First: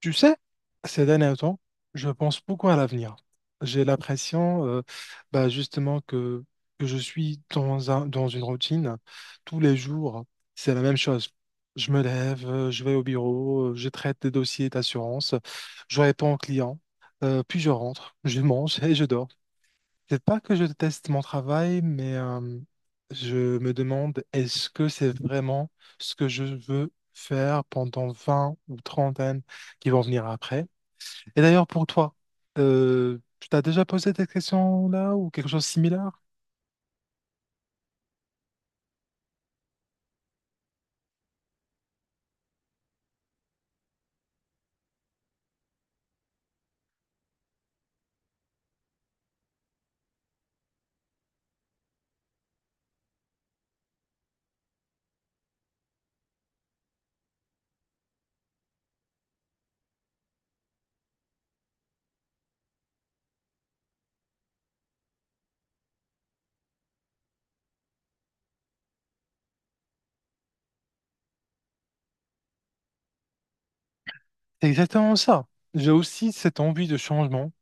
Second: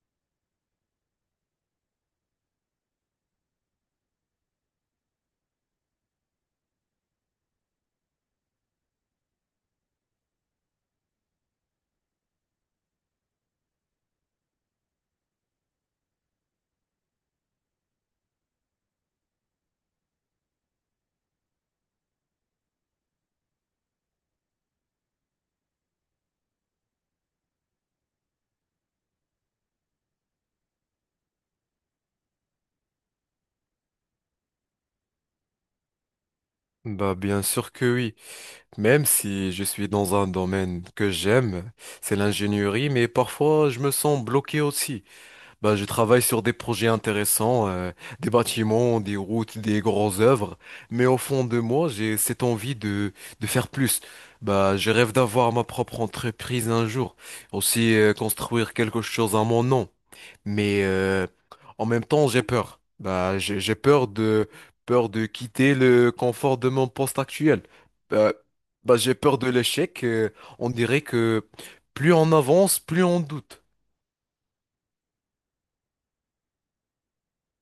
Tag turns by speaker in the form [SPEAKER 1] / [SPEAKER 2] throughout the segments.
[SPEAKER 1] Tu sais, ces derniers temps, je pense beaucoup à l'avenir. J'ai l'impression, bah, justement, que je suis dans dans une routine. Tous les jours, c'est la même chose. Je me lève, je vais au bureau, je traite des dossiers d'assurance, je réponds aux clients, puis je rentre, je mange et je dors. C'est pas que je déteste mon travail, mais je me demande, est-ce que c'est vraiment ce que je veux faire pendant 20 ou 30 années qui vont venir après? Et d'ailleurs, pour toi, tu t'as déjà posé cette question-là ou quelque chose de similaire?
[SPEAKER 2] Bah bien sûr que oui, même si je suis dans un domaine que j'aime, c'est l'ingénierie, mais parfois je me sens bloqué aussi. Bah je travaille sur des projets intéressants, des bâtiments, des routes, des grosses œuvres, mais au fond de moi j'ai cette envie de faire plus. Bah je rêve d'avoir ma propre entreprise un jour, aussi construire quelque chose à mon nom. Mais en même temps, j'ai peur. Bah, j'ai peur de quitter le confort de mon poste actuel. Bah, bah, j'ai peur de l'échec. On dirait que plus on avance, plus on doute.
[SPEAKER 1] C'est exactement ça. J'ai aussi cette envie de changement.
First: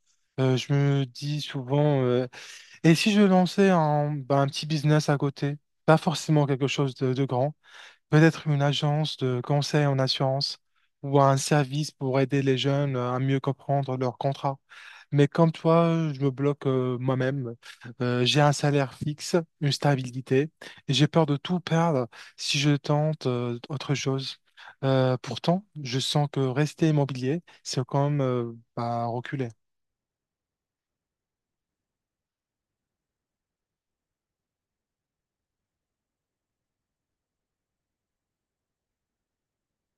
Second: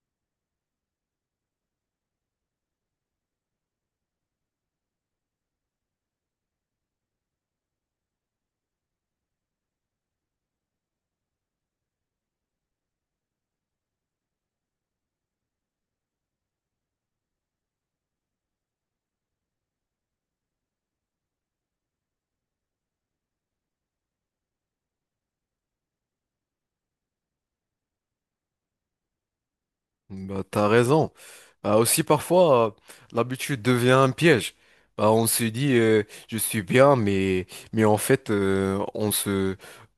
[SPEAKER 1] Je me dis souvent, et si je lançais bah, un petit business à côté, pas forcément quelque chose de grand, peut-être une agence de conseil en assurance ou un service pour aider les jeunes à mieux comprendre leur contrat. Mais comme toi, je me bloque moi-même. J'ai un salaire fixe, une stabilité, et j'ai peur de tout perdre si je tente autre chose. Pourtant, je sens que rester immobilier, c'est comme bah, reculer.
[SPEAKER 2] Bah, t'as raison. Bah, aussi parfois, l'habitude devient un piège. Bah, on se dit, je suis bien, mais en fait, euh, on se,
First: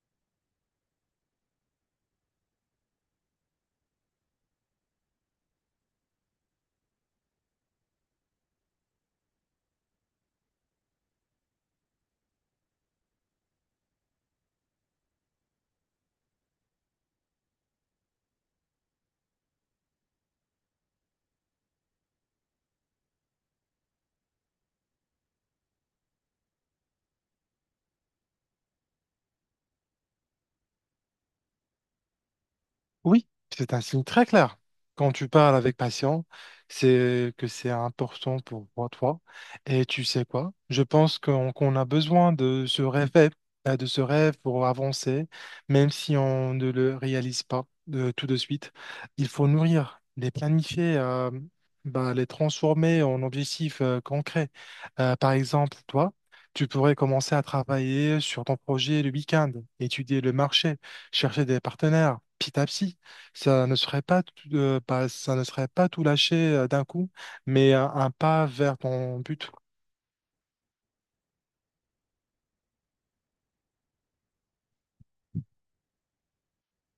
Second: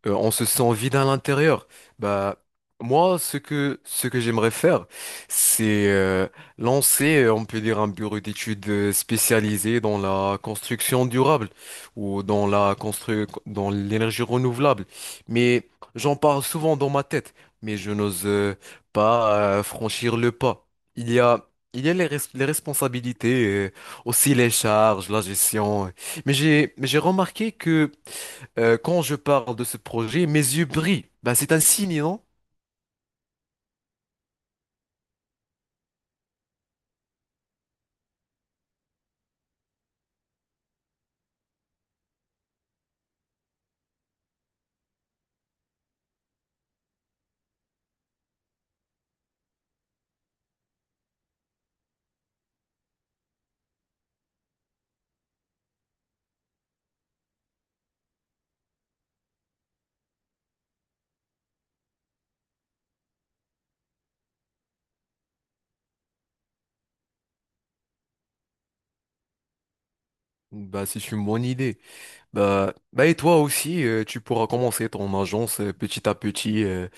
[SPEAKER 2] euh, on se sent vide à l'intérieur. Bah, moi, ce que j'aimerais faire, c'est lancer, on peut dire, un bureau d'études spécialisé dans la construction durable ou dans la constru dans l'énergie renouvelable. Mais j'en parle souvent dans ma tête, mais je n'ose pas franchir le pas. Il y a il y a les, les responsabilités, aussi les charges, la gestion. Mais j'ai remarqué que quand je parle de ce projet, mes yeux brillent. Bah, c'est un signe, non?
[SPEAKER 1] Oui, c'est un signe très clair. Quand tu parles avec passion, c'est que c'est important pour toi. Et tu sais quoi? Je pense qu'on a besoin de ce rêve pour avancer, même si on ne le réalise pas tout de suite. Il faut nourrir, les planifier, bah, les transformer en objectifs concrets. Par exemple, toi, tu pourrais commencer à travailler sur ton projet le week-end, étudier le marché, chercher des partenaires, petit à petit. Ça ne serait pas tout, ça ne serait pas tout lâcher d'un coup, mais un pas vers ton but.
[SPEAKER 2] Bah, c'est une bonne idée. Bah, bah et toi aussi, tu pourras commencer ton agence petit à petit. euh,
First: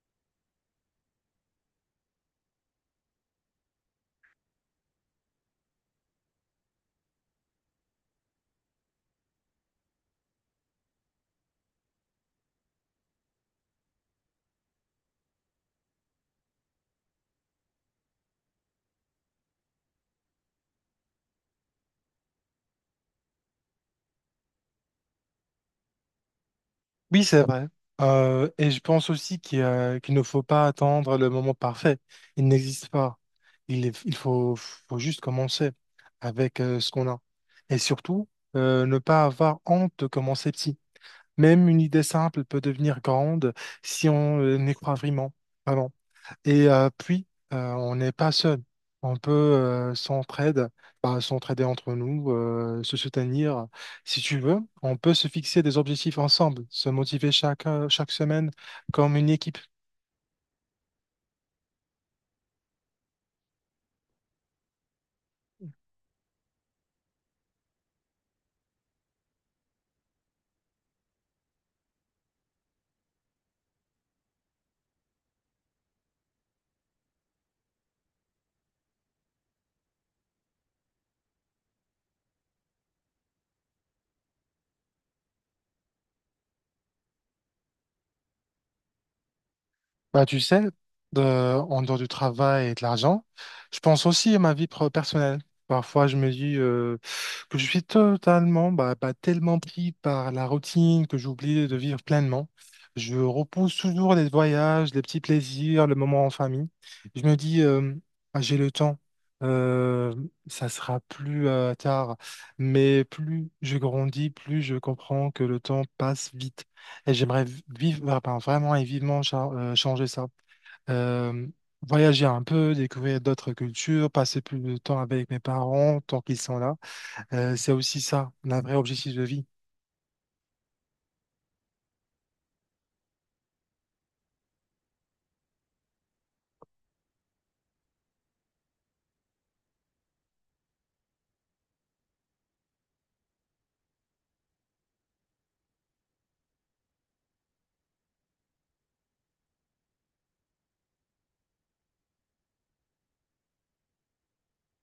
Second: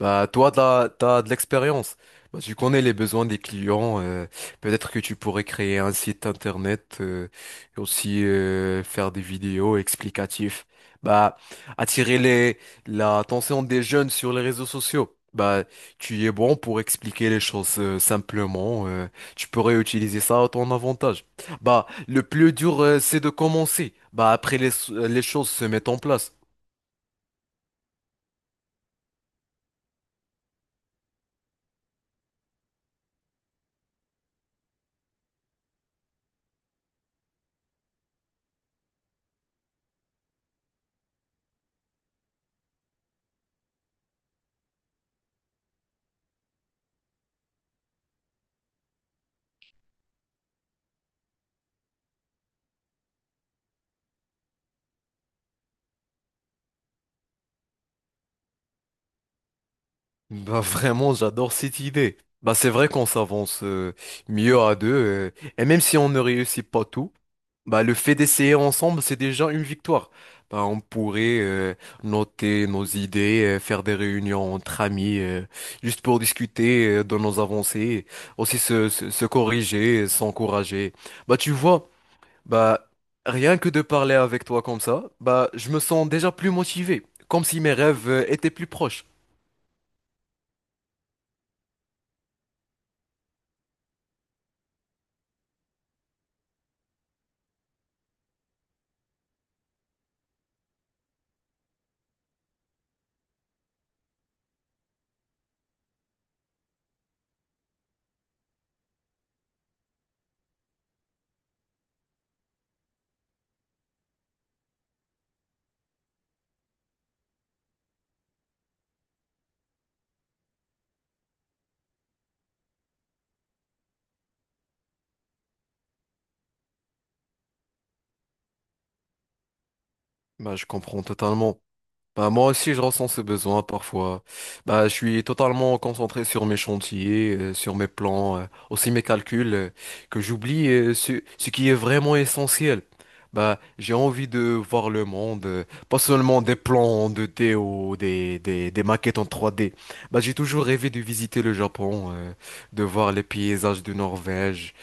[SPEAKER 2] bah toi, t'as de l'expérience. Bah, tu connais les besoins des clients. Peut-être que tu pourrais créer un site internet et aussi faire des vidéos explicatives. Bah, attirer les l'attention des jeunes sur les réseaux sociaux. Bah, tu y es bon pour expliquer les choses simplement. Tu pourrais utiliser ça à ton avantage. Bah, le plus dur, c'est de commencer. Bah, après, les choses se mettent en place.
[SPEAKER 1] Oui, c'est vrai. Et je pense aussi qu'il ne faut pas attendre le moment parfait. Il n'existe pas. Il faut juste commencer avec ce qu'on a. Et surtout, ne pas avoir honte de commencer petit. Même une idée simple peut devenir grande si on y croit vraiment. Vraiment. Et puis, on n'est pas seul. On peut bah, s'entraider entre nous, se soutenir. Si tu veux, on peut se fixer des objectifs ensemble, se motiver chaque semaine comme une équipe.
[SPEAKER 2] Bah, vraiment, j'adore cette idée. Bah, c'est vrai qu'on s'avance mieux à deux. Et même si on ne réussit pas tout, bah, le fait d'essayer ensemble, c'est déjà une victoire. Bah, on pourrait noter nos idées, faire des réunions entre amis, juste pour discuter de nos avancées, aussi se corriger, s'encourager. Bah, tu vois. Bah, rien que de parler avec toi comme ça, bah, je me sens déjà plus motivé, comme si mes rêves étaient plus proches.
[SPEAKER 1] Bah, tu sais, en dehors du travail et de l'argent, je pense aussi à ma vie personnelle. Parfois, je me dis que je suis totalement, tellement pris par la routine que j'oublie de vivre pleinement. Je repousse toujours les voyages, les petits plaisirs, le moment en famille. Je me dis, ah, j'ai le temps, Euh, ça sera plus tard. Mais plus je grandis, plus je comprends que le temps passe vite. Et j'aimerais bah, vraiment et vivement changer ça. Euh, Voyager un peu, découvrir d'autres cultures, passer plus de temps avec mes parents tant qu'ils sont là. C'est aussi ça, un vrai objectif de vie.
[SPEAKER 2] Bah, je comprends totalement. Bah, moi aussi, je ressens ce besoin parfois. Bah, je suis totalement concentré sur mes chantiers, sur mes plans, aussi mes calculs, que j'oublie ce qui est vraiment essentiel. Bah, j'ai envie de voir le monde, pas seulement des plans en 2D ou des maquettes en 3D. Bah, j'ai toujours rêvé de visiter le Japon, de voir les paysages de Norvège,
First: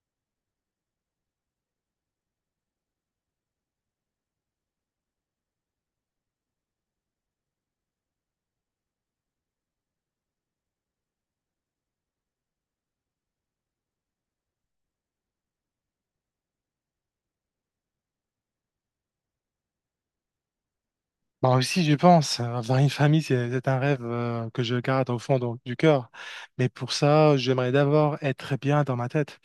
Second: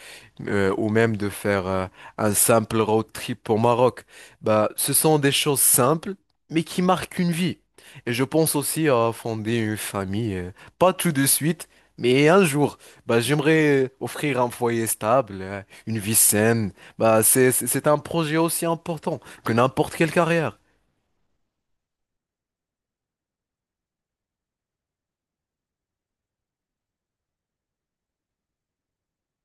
[SPEAKER 2] ou même de faire un simple road trip au Maroc. Bah, ce sont des choses simples mais qui marque une vie. Et je pense aussi à fonder une famille, pas tout de suite, mais un jour. Bah, j'aimerais offrir un foyer stable, une vie saine. Bah, c'est un projet aussi important que n'importe quelle carrière.
[SPEAKER 1] Bah aussi, je pense, avoir une famille, c'est un rêve que je garde au fond donc, du cœur. Mais pour ça, j'aimerais d'abord être bien dans ma tête,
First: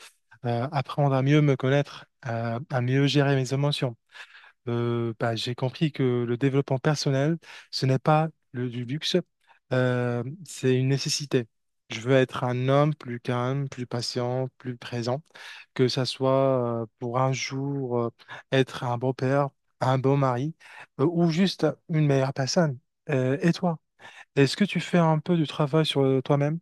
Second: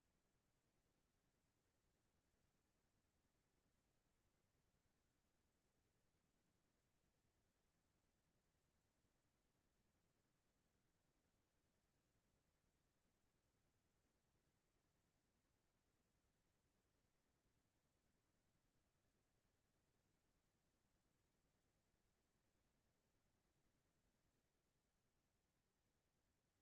[SPEAKER 1] apprendre à mieux me connaître, à mieux gérer mes émotions. Bah, j'ai compris que le développement personnel, ce n'est pas du luxe, c'est une nécessité. Je veux être un homme plus calme, plus patient, plus présent, que ça soit pour un jour être un beau père, un bon mari, ou juste une meilleure personne. Et toi? Est-ce que tu fais un peu du travail sur toi-même?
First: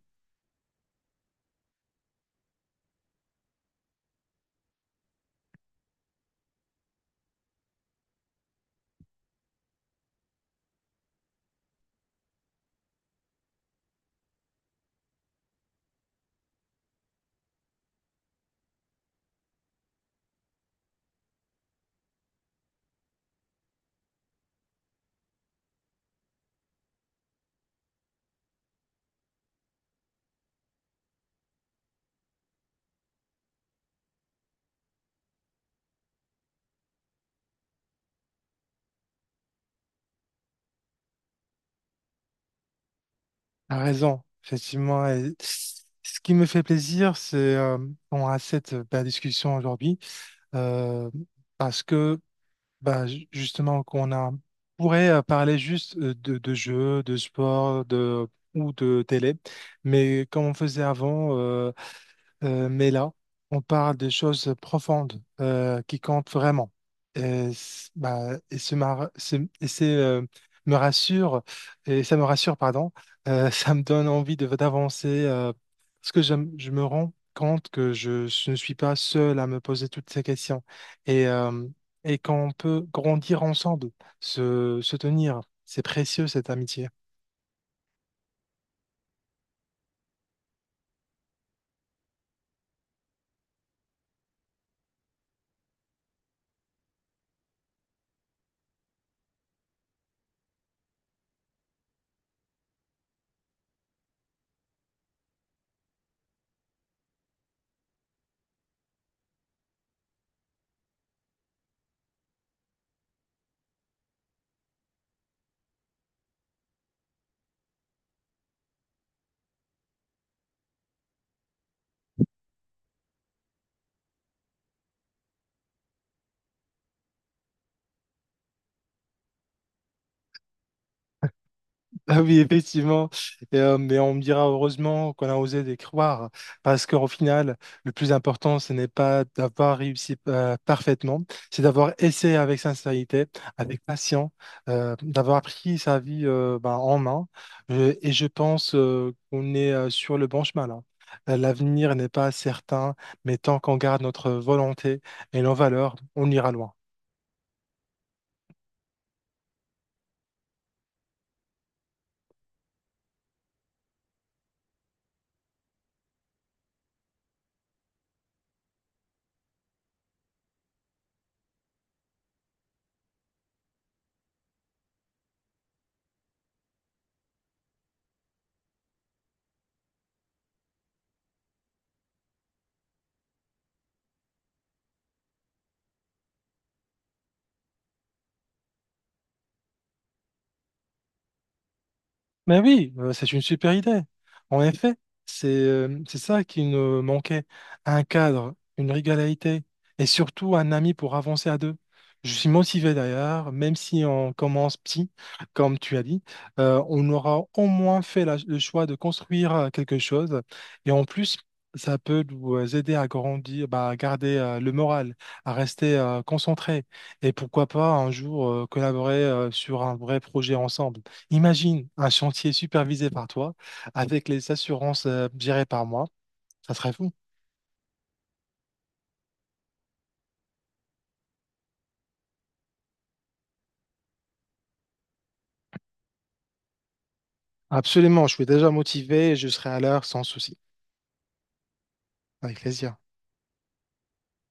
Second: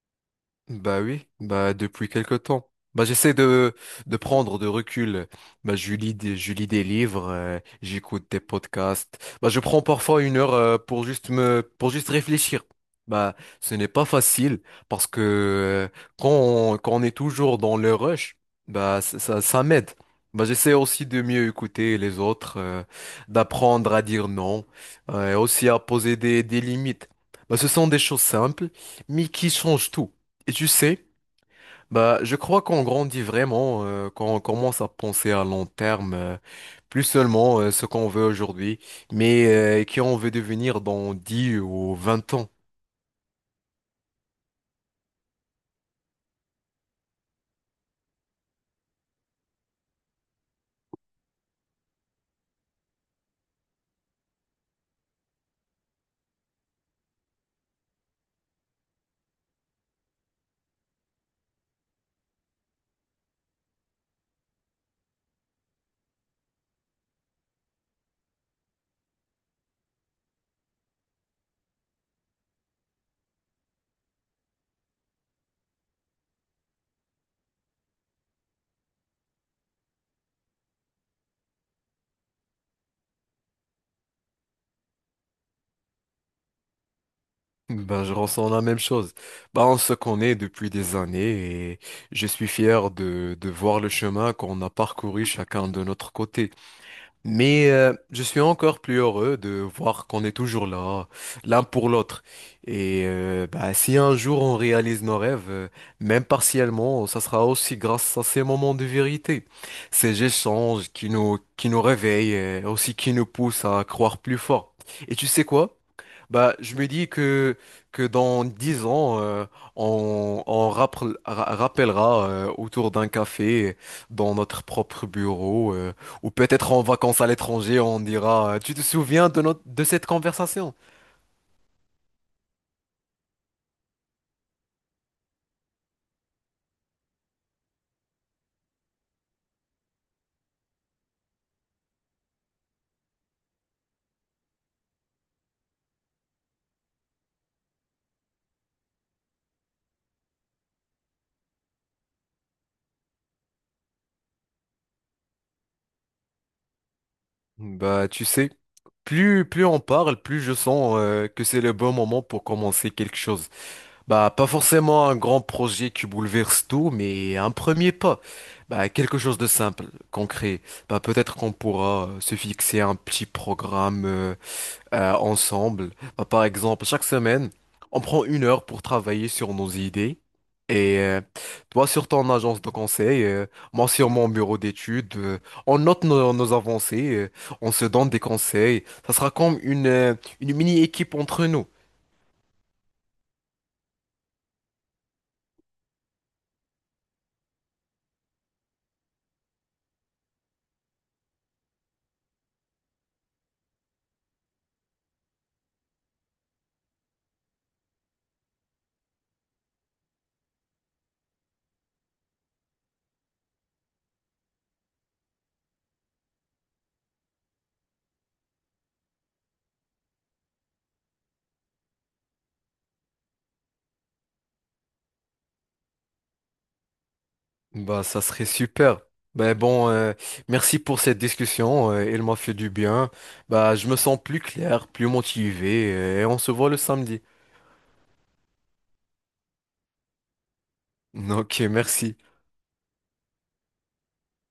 [SPEAKER 2] Bah oui, bah depuis quelque temps. Bah j'essaie de prendre de recul. Bah je lis des livres, j'écoute des podcasts. Bah je prends parfois 1 heure pour juste réfléchir. Bah ce n'est pas facile parce que quand on est toujours dans le rush, bah ça m'aide. Bah j'essaie aussi de mieux écouter les autres, d'apprendre à dire non, et aussi à poser des limites. Bah ce sont des choses simples, mais qui changent tout. Et tu sais, bah, je crois qu'on grandit vraiment quand on commence à penser à long terme, plus seulement ce qu'on veut aujourd'hui, mais qui on veut devenir dans 10 ou 20 ans.
[SPEAKER 1] T'as raison, effectivement. Et ce qui me fait plaisir, c'est qu'on a cette belle discussion aujourd'hui, euh, parce que bah, justement, on pourrait parler juste de jeux, de sport, ou de télé, mais comme on faisait avant, mais là, on parle de choses profondes qui comptent vraiment. Et, c- bah, et, ce mar- ce- et c'est, me rassure, et ça me rassure, pardon, ça me donne envie d'avancer parce que je me rends compte que je ne suis pas seul à me poser toutes ces questions et, euh, et qu'on peut grandir ensemble, se tenir. C'est précieux cette amitié.
[SPEAKER 2] Ben, je ressens la même chose. Ben, on se connaît depuis des années et je suis fier de voir le chemin qu'on a parcouru chacun de notre côté. Mais je suis encore plus heureux de voir qu'on est toujours là, l'un pour l'autre. Et bah, si un jour on réalise nos rêves, même partiellement, ça sera aussi grâce à ces moments de vérité, ces échanges qui nous réveillent, et aussi qui nous poussent à croire plus fort. Et tu sais quoi? Bah, je me dis que dans 10 ans, on rappellera autour d'un café, dans notre propre bureau, ou peut-être en vacances à l'étranger, on dira, Tu te souviens de notre, de cette conversation?
[SPEAKER 1] Ah oui, effectivement. Mais on me dira heureusement qu'on a osé les croire, parce qu'au final, le plus important, ce n'est pas d'avoir réussi parfaitement, c'est d'avoir essayé avec sincérité, avec patience, d'avoir pris sa vie ben, en main. Et je pense qu'on est sur le bon chemin là. L'avenir n'est pas certain, mais tant qu'on garde notre volonté et nos valeurs, on ira loin.
[SPEAKER 2] Bah, tu sais, plus on parle, plus je sens que c'est le bon moment pour commencer quelque chose. Bah, pas forcément un grand projet qui bouleverse tout, mais un premier pas. Bah, quelque chose de simple, concret. Bah, peut-être qu'on pourra se fixer un petit programme ensemble. Bah, par exemple, chaque semaine, on prend 1 heure pour travailler sur nos idées. Et toi sur ton agence de conseil, moi sur mon bureau d'études, on note nos avancées, on se donne des conseils. Ça sera comme une mini-équipe entre nous.
[SPEAKER 1] Mais oui, c'est une super idée. En effet, c'est ça qui nous manquait. Un cadre, une régularité et surtout un ami pour avancer à deux. Je suis motivé d'ailleurs, même si on commence petit, comme tu as dit, on aura au moins fait le choix de construire quelque chose. Et en plus, ça peut nous aider à grandir, bah, à garder le moral, à rester concentré. Et pourquoi pas un jour collaborer sur un vrai projet ensemble. Imagine un chantier supervisé par toi, avec les assurances gérées par moi. Ça serait fou.
[SPEAKER 2] Bah, ça serait super. Ben bon, merci pour cette discussion. Elle m'a fait du bien. Bah, je me sens plus clair, plus motivé, et on se voit le samedi.
[SPEAKER 1] Absolument, je suis déjà motivé et je serai à l'heure sans souci.
[SPEAKER 2] Ok, merci.
[SPEAKER 1] Avec plaisir.